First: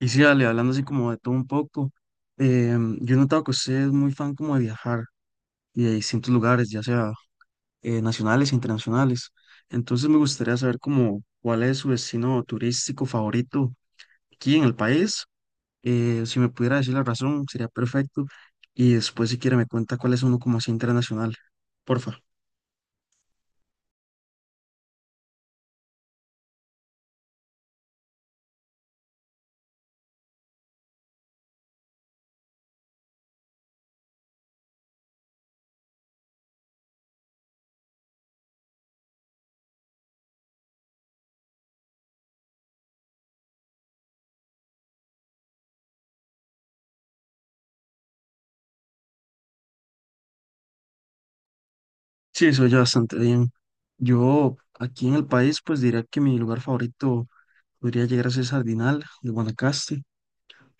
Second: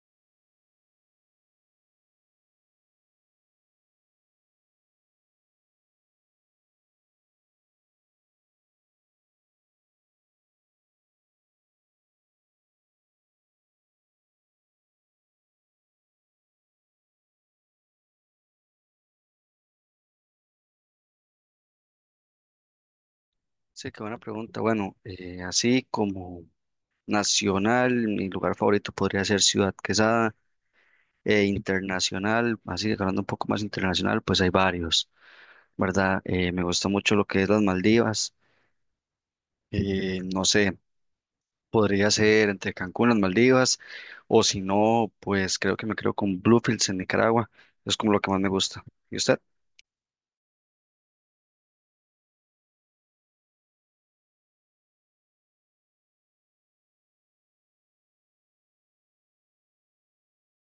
Y sí, Ale, hablando así como de todo un poco, yo he notado que usted es muy fan como de viajar y de distintos lugares, ya sea nacionales e internacionales. Entonces me gustaría saber como cuál es su destino turístico favorito aquí en el país. Si me pudiera decir la razón, sería perfecto. Y después si quiere me cuenta cuál es uno como así internacional. Porfa. Sí, qué buena pregunta. Bueno, así como nacional, mi lugar favorito podría ser Ciudad Quesada, e internacional, así que hablando un poco más internacional, pues hay varios, ¿verdad? Me gusta mucho lo que es las Maldivas, no sé, podría ser entre Cancún, las Maldivas, o si no, pues creo que me creo con Bluefields en Nicaragua, es como lo que más me gusta. ¿Y usted? Sí, eso ya bastante bien. Yo aquí en el país pues diría que mi lugar favorito podría llegar a ser Sardinal de Guanacaste,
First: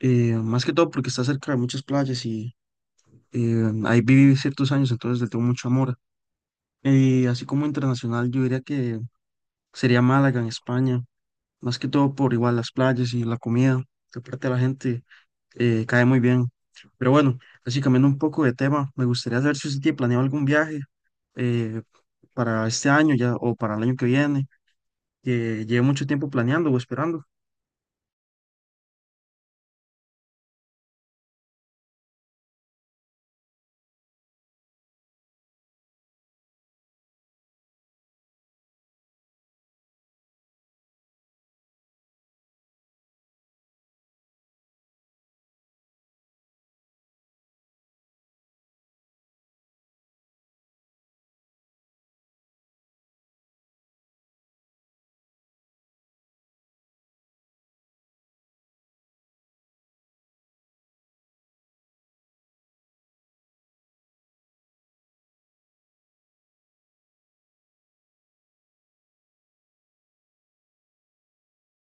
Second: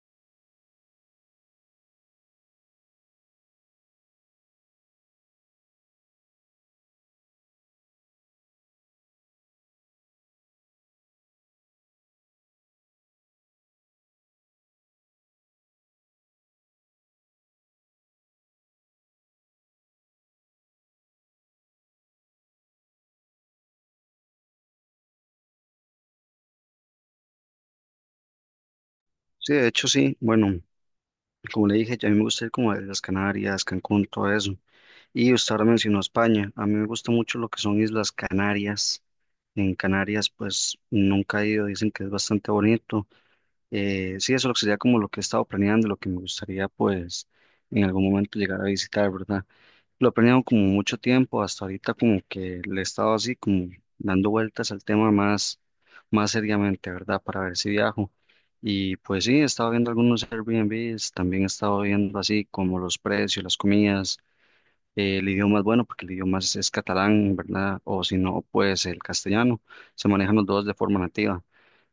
más que todo porque está cerca de muchas playas y ahí viví ciertos años, entonces le tengo mucho amor. Y así como internacional, yo diría que sería Málaga en España, más que todo por igual las playas y la comida, que aparte la gente cae muy bien. Pero bueno, así cambiando un poco de tema, me gustaría saber si usted tiene planeado algún viaje eh, para este año ya o para el año que viene, que lleve mucho tiempo planeando o esperando. Sí, de hecho sí, bueno, como le dije, ya a mí me gusta ir como a las Canarias, Cancún, todo eso. Y usted ahora mencionó España. A mí me gusta mucho lo que son Islas Canarias. En Canarias, pues nunca he ido, dicen que es bastante bonito. Sí, eso lo que sería como lo que he estado planeando, lo que me gustaría, pues, en algún momento llegar a visitar, ¿verdad? Lo he planeado como mucho tiempo, hasta ahorita como que le he estado así como dando vueltas al tema más, más seriamente, ¿verdad? Para ver si viajo. Y pues sí, he estado viendo algunos Airbnbs, también he estado viendo así como los precios, las comidas, el idioma es bueno porque el idioma es catalán, ¿verdad? O si no, pues el castellano. Se manejan los dos de forma nativa.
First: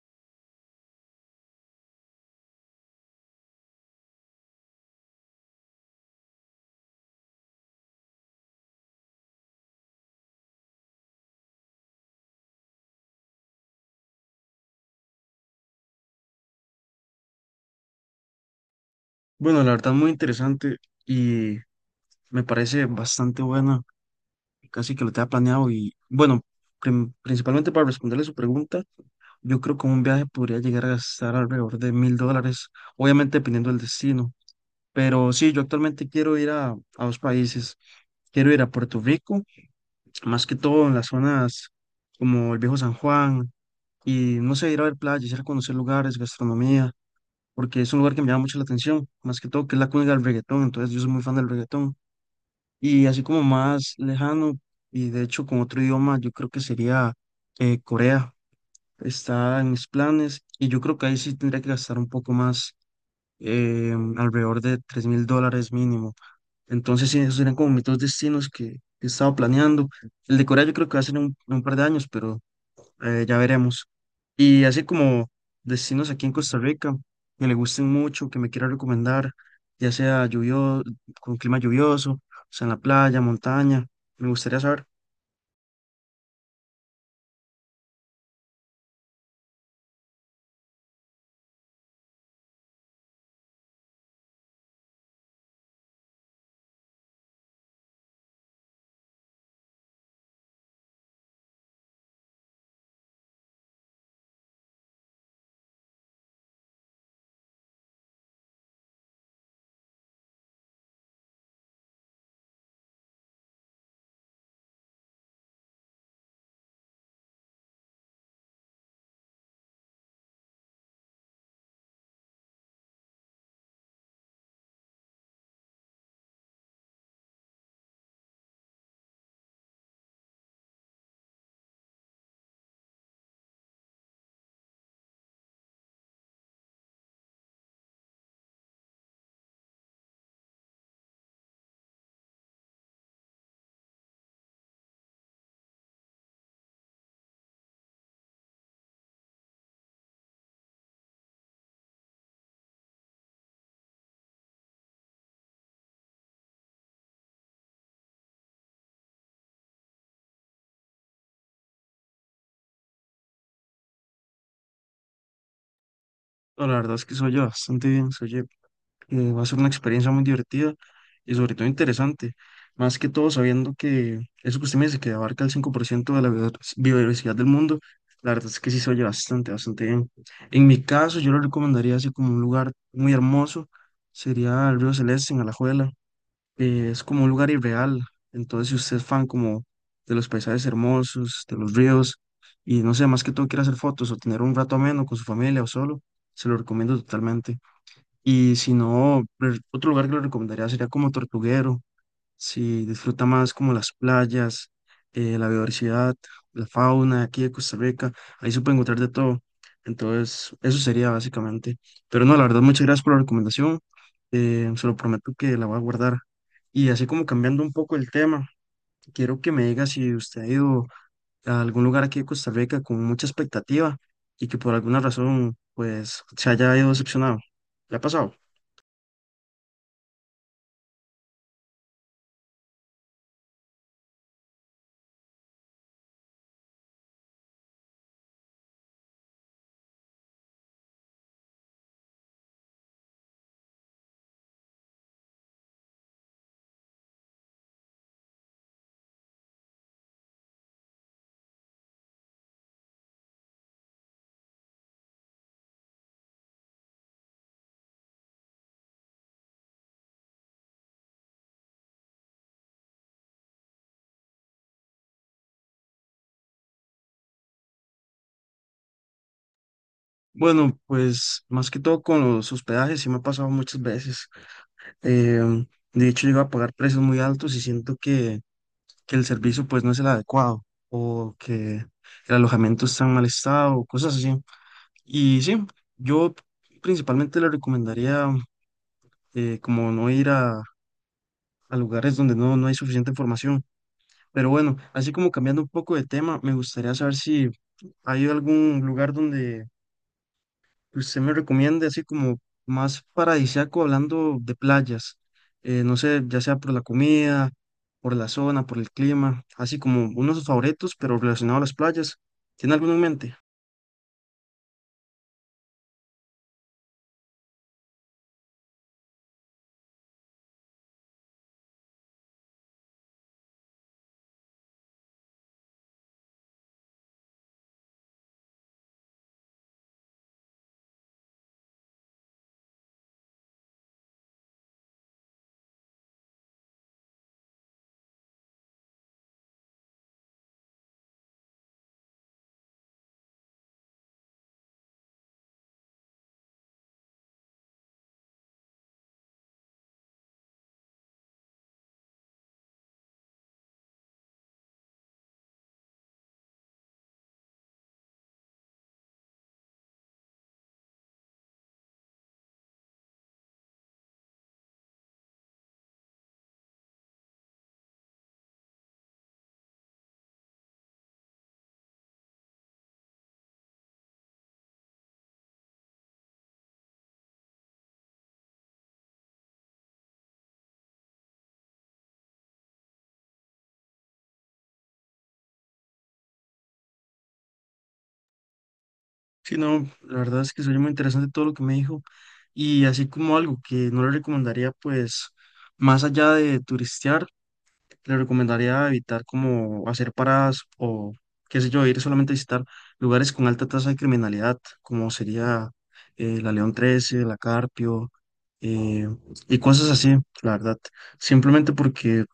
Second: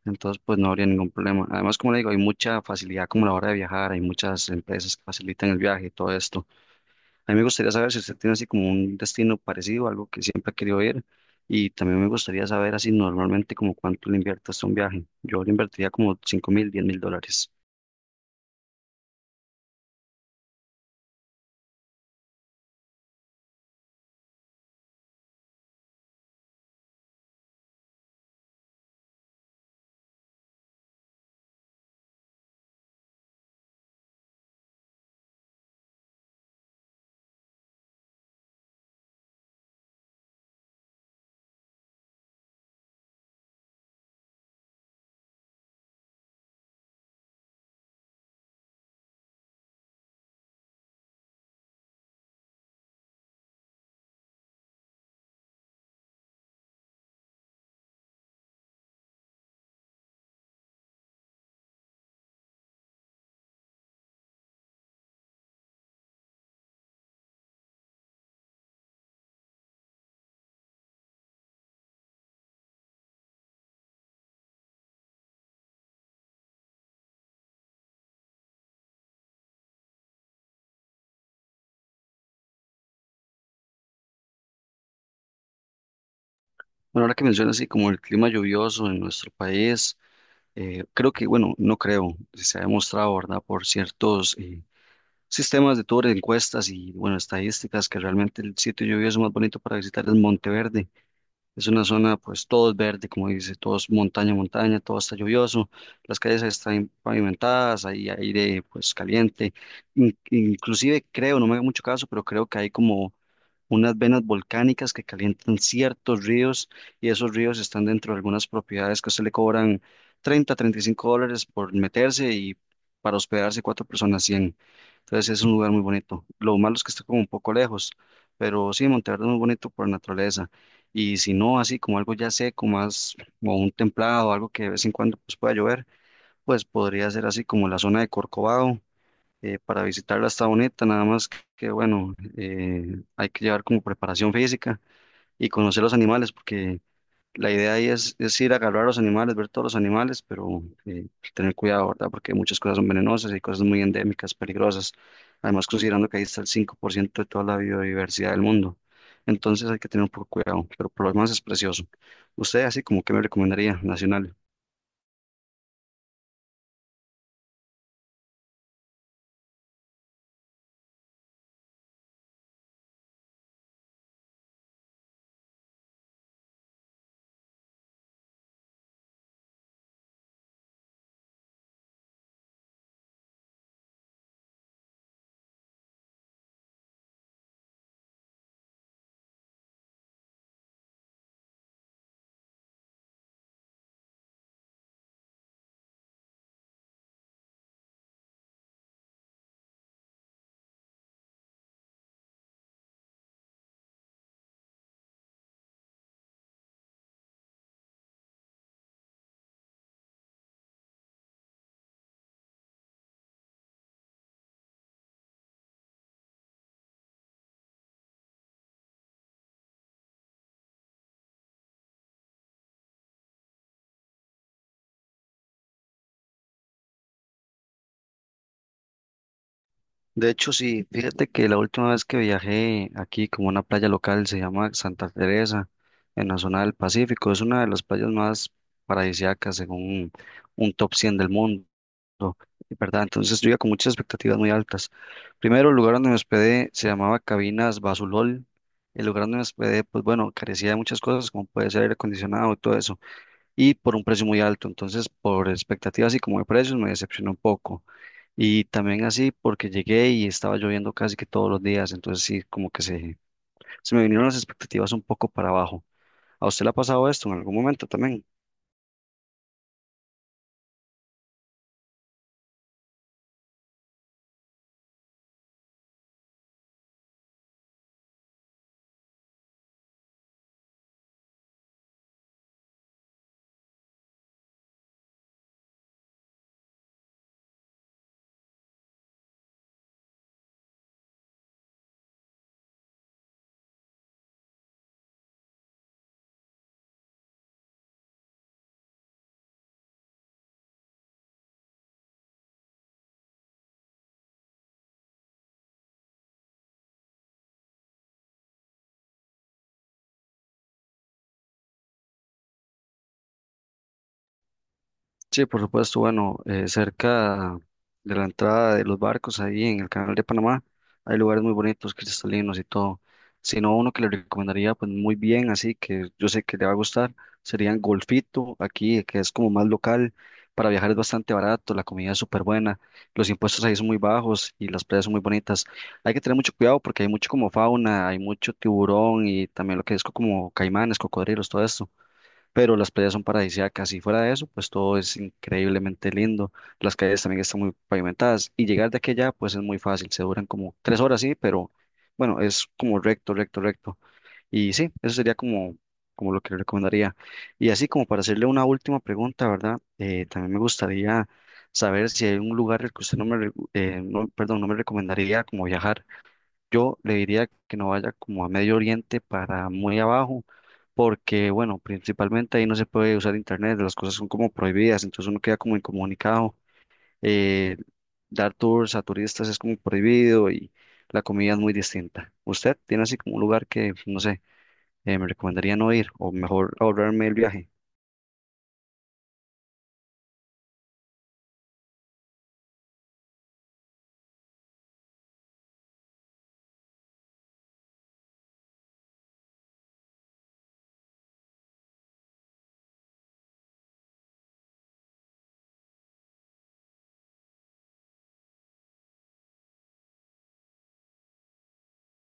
Entonces, pues no habría ningún problema. Además, como le digo, hay mucha facilidad como a la hora de viajar, hay muchas empresas que facilitan el viaje y todo esto. A mí me gustaría saber si usted tiene así como un destino parecido, algo que siempre ha querido ir. Y también me gustaría saber así normalmente como cuánto le invierte usted a un viaje. Yo le invertiría como 5,000, $10,000. Bueno, la verdad muy interesante y me parece bastante buena. Casi que lo tenía planeado y bueno, principalmente para responderle su pregunta, yo creo que un viaje podría llegar a gastar alrededor de $1,000, obviamente dependiendo del destino. Pero sí, yo actualmente quiero ir a dos países. Quiero ir a Puerto Rico, más que todo en las zonas como el Viejo San Juan, y no sé, ir a ver playas, ir a conocer lugares, gastronomía, porque es un lugar que me llama mucho la atención, más que todo que es la cuna del reggaetón, entonces yo soy muy fan del reggaetón. Y así como más lejano, y de hecho con otro idioma, yo creo que sería Corea. Está en mis planes y yo creo que ahí sí tendría que gastar un poco más, alrededor de $3,000 mínimo. Entonces, sí, esos serían como mis dos destinos que estaba planeando. El de Corea yo creo que va a ser en un par de años, pero ya veremos. Y así como destinos aquí en Costa Rica que le gusten mucho, que me quiera recomendar, ya sea lluvioso, con clima lluvioso, o sea, en la playa, montaña, me gustaría saber. Bueno, ahora que menciona así como el clima lluvioso en nuestro país. Creo que, bueno, no creo, se ha demostrado, ¿verdad?, por ciertos, sistemas de tour, encuestas y, bueno, estadísticas que realmente el sitio lluvioso más bonito para visitar es Monteverde. Es una zona, pues todo es verde, como dice, todo es montaña, montaña, todo está lluvioso, las calles están pavimentadas, hay aire, pues caliente. Inclusive creo, no me haga mucho caso, pero creo que hay como unas venas volcánicas que calientan ciertos ríos y esos ríos están dentro de algunas propiedades que se le cobran $35 por meterse y para hospedarse cuatro personas 100. Entonces es un lugar muy bonito. Lo malo es que está como un poco lejos, pero sí, Monteverde es muy bonito por naturaleza. Y si no, así como algo ya seco, más como un templado, algo que de vez en cuando pues, pueda llover, pues podría ser así como la zona de Corcovado. Para visitarla está bonita, nada más que, bueno, hay que llevar como preparación física y conocer los animales, porque la idea ahí es ir a agarrar a los animales, ver todos los animales, pero tener cuidado, ¿verdad? Porque muchas cosas son venenosas y cosas muy endémicas, peligrosas. Además, considerando que ahí está el 5% de toda la biodiversidad del mundo. Entonces hay que tener un poco de cuidado, pero por lo demás es precioso. ¿Usted así como que me recomendaría, nacional? No, la verdad es que soy yo bastante bien, soy va a ser una experiencia muy divertida y sobre todo interesante, más que todo sabiendo que eso que usted me dice, que abarca el 5% de la biodiversidad del mundo, la verdad es que sí se oye bastante, bastante bien. En mi caso, yo lo recomendaría así como un lugar muy hermoso, sería el Río Celeste en Alajuela. Es como un lugar irreal, entonces si usted es fan como de los paisajes hermosos, de los ríos, y no sé, más que todo quiere hacer fotos o tener un rato ameno con su familia o solo, se lo recomiendo totalmente. Y si no, otro lugar que le recomendaría sería como Tortuguero, si disfruta más como las playas, la biodiversidad, la fauna aquí de Costa Rica, ahí se puede encontrar de todo. Entonces, eso sería básicamente. Pero no, la verdad, muchas gracias por la recomendación. Se lo prometo que la voy a guardar. Y así como cambiando un poco el tema, quiero que me diga si usted ha ido a algún lugar aquí de Costa Rica con mucha expectativa y que por alguna razón, pues, se haya ido decepcionado. ¿Le ha pasado? De hecho, sí, fíjate que la última vez que viajé aquí como a una playa local se llama Santa Teresa, en la zona del Pacífico. Es una de las playas más paradisíacas según un top 100 del mundo. ¿No? ¿Verdad? Entonces yo iba con muchas expectativas muy altas. Primero, el lugar donde me hospedé se llamaba Cabinas Basulol. El lugar donde me hospedé, pues bueno, carecía de muchas cosas, como puede ser aire acondicionado y todo eso, y por un precio muy alto. Entonces, por expectativas y como de precios, me decepcionó un poco. Y también así porque llegué y estaba lloviendo casi que todos los días, entonces sí, como que se me vinieron las expectativas un poco para abajo. ¿A usted le ha pasado esto en algún momento también? Bueno, pues más que todo con los hospedajes, sí me ha pasado muchas veces. Eh, de hecho, llego a pagar precios muy altos y siento que el servicio pues no es el adecuado o que el alojamiento está en mal estado o cosas así. Y sí, yo principalmente le recomendaría como no ir a lugares donde no, no hay suficiente información. Pero bueno, así como cambiando un poco de tema, me gustaría saber si hay algún lugar donde usted me recomienda así como más paradisíaco hablando de playas, no sé, ya sea por la comida, por la zona, por el clima, así como unos favoritos, pero relacionado a las playas. ¿Tiene alguno en mente? Sí, por supuesto, bueno, cerca de la entrada de los barcos ahí en el canal de Panamá hay lugares muy bonitos, cristalinos y todo. Si no, uno que le recomendaría pues muy bien, así que yo sé que le va a gustar, serían Golfito, aquí que es como más local, para viajar es bastante barato, la comida es súper buena, los impuestos ahí son muy bajos y las playas son muy bonitas. Hay que tener mucho cuidado porque hay mucho como fauna, hay mucho tiburón y también lo que es como caimanes, cocodrilos, todo esto, pero las playas son paradisíacas y fuera de eso, pues todo es increíblemente lindo. Las calles también están muy pavimentadas y llegar de aquí a allá, pues es muy fácil, se duran como 3 horas, sí, pero bueno, es como recto, recto, recto. Y sí, eso sería como, como lo que le recomendaría. Y así como para hacerle una última pregunta, ¿verdad? También me gustaría saber si hay un lugar el que usted no, perdón, no me recomendaría como viajar. Yo le diría que no vaya como a Medio Oriente para muy abajo, porque bueno, principalmente ahí no se puede usar internet, las cosas son como prohibidas, entonces uno queda como incomunicado. eh, Dar tours a turistas es como prohibido y la comida es muy distinta. ¿Usted tiene así como un lugar que, no sé, me recomendaría no ir o mejor ahorrarme el viaje? Sí, no, la verdad es que soy muy interesante todo lo que me dijo y así como algo que no le recomendaría pues más allá de turistear. Le recomendaría evitar como hacer paradas o, qué sé yo, ir solamente a visitar lugares con alta tasa de criminalidad, como sería la León XIII, la Carpio, eh, y cosas así, la verdad. Simplemente porque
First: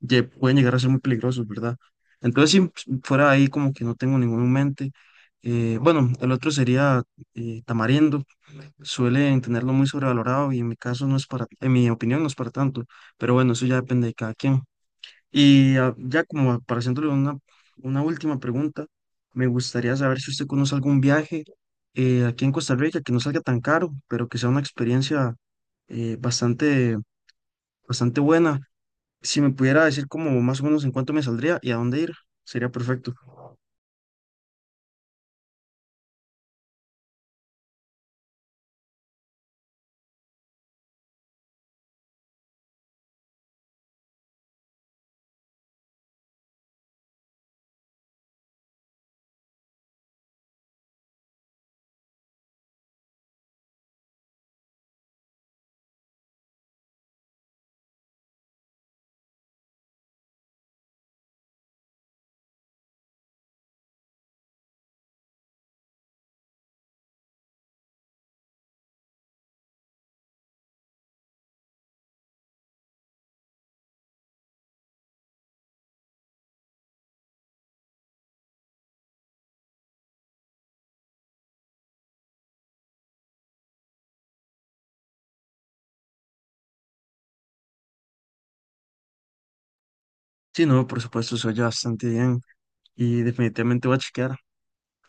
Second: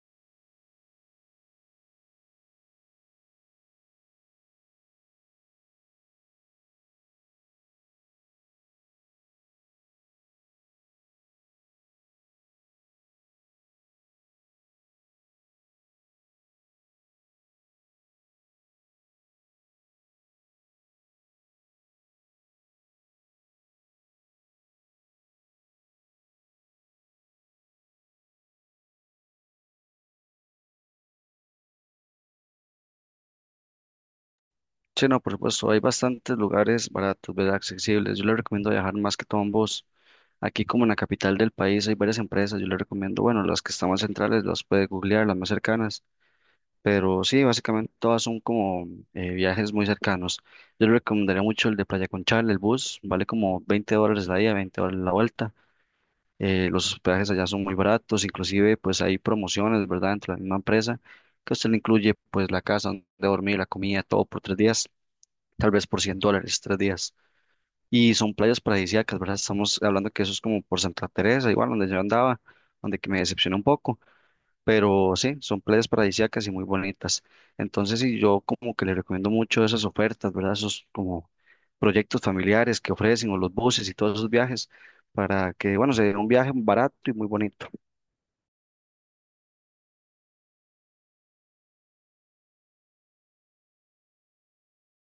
pueden llegar a ser muy peligrosos, ¿verdad? Entonces, si fuera ahí, como que no tengo ninguno en mente. Bueno, el otro sería Tamarindo. Suelen tenerlo muy sobrevalorado y en mi caso no es para, en mi opinión no es para tanto, pero bueno, eso ya depende de cada quien. Y ah, ya como para haciéndole una última pregunta, me gustaría saber si usted conoce algún viaje aquí en Costa Rica que no salga tan caro, pero que sea una experiencia bastante, bastante buena. Si me pudiera decir como más o menos en cuánto me saldría y a dónde ir, sería perfecto. Sí, no, por supuesto, hay bastantes lugares baratos, ¿verdad? Accesibles. Yo le recomiendo viajar más que todo en bus. Aquí como en la capital del país hay varias empresas, yo le recomiendo, bueno, las que están más centrales las puede googlear, las más cercanas, pero sí, básicamente todas son como viajes muy cercanos. Yo le recomendaría mucho el de Playa Conchal, el bus, vale como $20 la ida, $20 la vuelta. Los hospedajes allá son muy baratos, inclusive pues hay promociones, ¿verdad? Dentro de la misma empresa, que usted le incluye pues la casa donde dormir, la comida, todo por 3 días, tal vez por $100, 3 días. Y son playas paradisíacas, ¿verdad? Estamos hablando que eso es como por Santa Teresa, igual donde yo andaba, donde que me decepcionó un poco, pero sí, son playas paradisíacas y muy bonitas. Entonces, sí, yo como que le recomiendo mucho esas ofertas, ¿verdad? Esos como proyectos familiares que ofrecen o los buses y todos esos viajes para que, bueno, sea un viaje barato y muy bonito. Sí, no, por supuesto, se oye bastante bien y definitivamente voy a chequear,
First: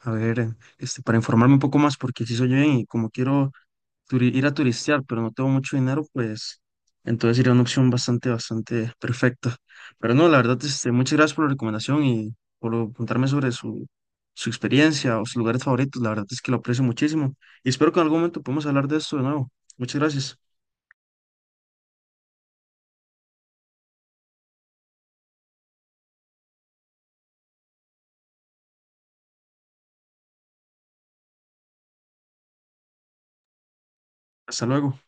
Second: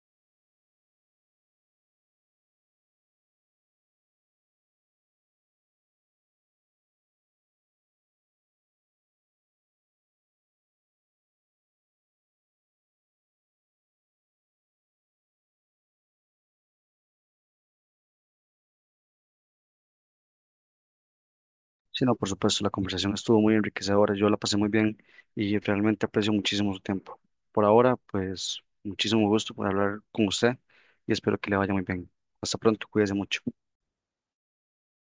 a ver, para informarme un poco más, porque sí se oye bien y como quiero ir a turistear, pero no tengo mucho dinero, pues entonces sería una opción bastante, bastante perfecta. Pero no, la verdad, muchas gracias por la recomendación y por contarme sobre su experiencia o sus lugares favoritos. La verdad es que lo aprecio muchísimo y espero que en algún momento podamos hablar de esto de nuevo. Muchas gracias. Sí, no, por supuesto, la conversación estuvo muy enriquecedora, yo la pasé muy bien y realmente aprecio muchísimo su tiempo. Por ahora, pues muchísimo gusto por hablar con usted y espero que le vaya muy bien. Hasta pronto, cuídese mucho. Hasta luego.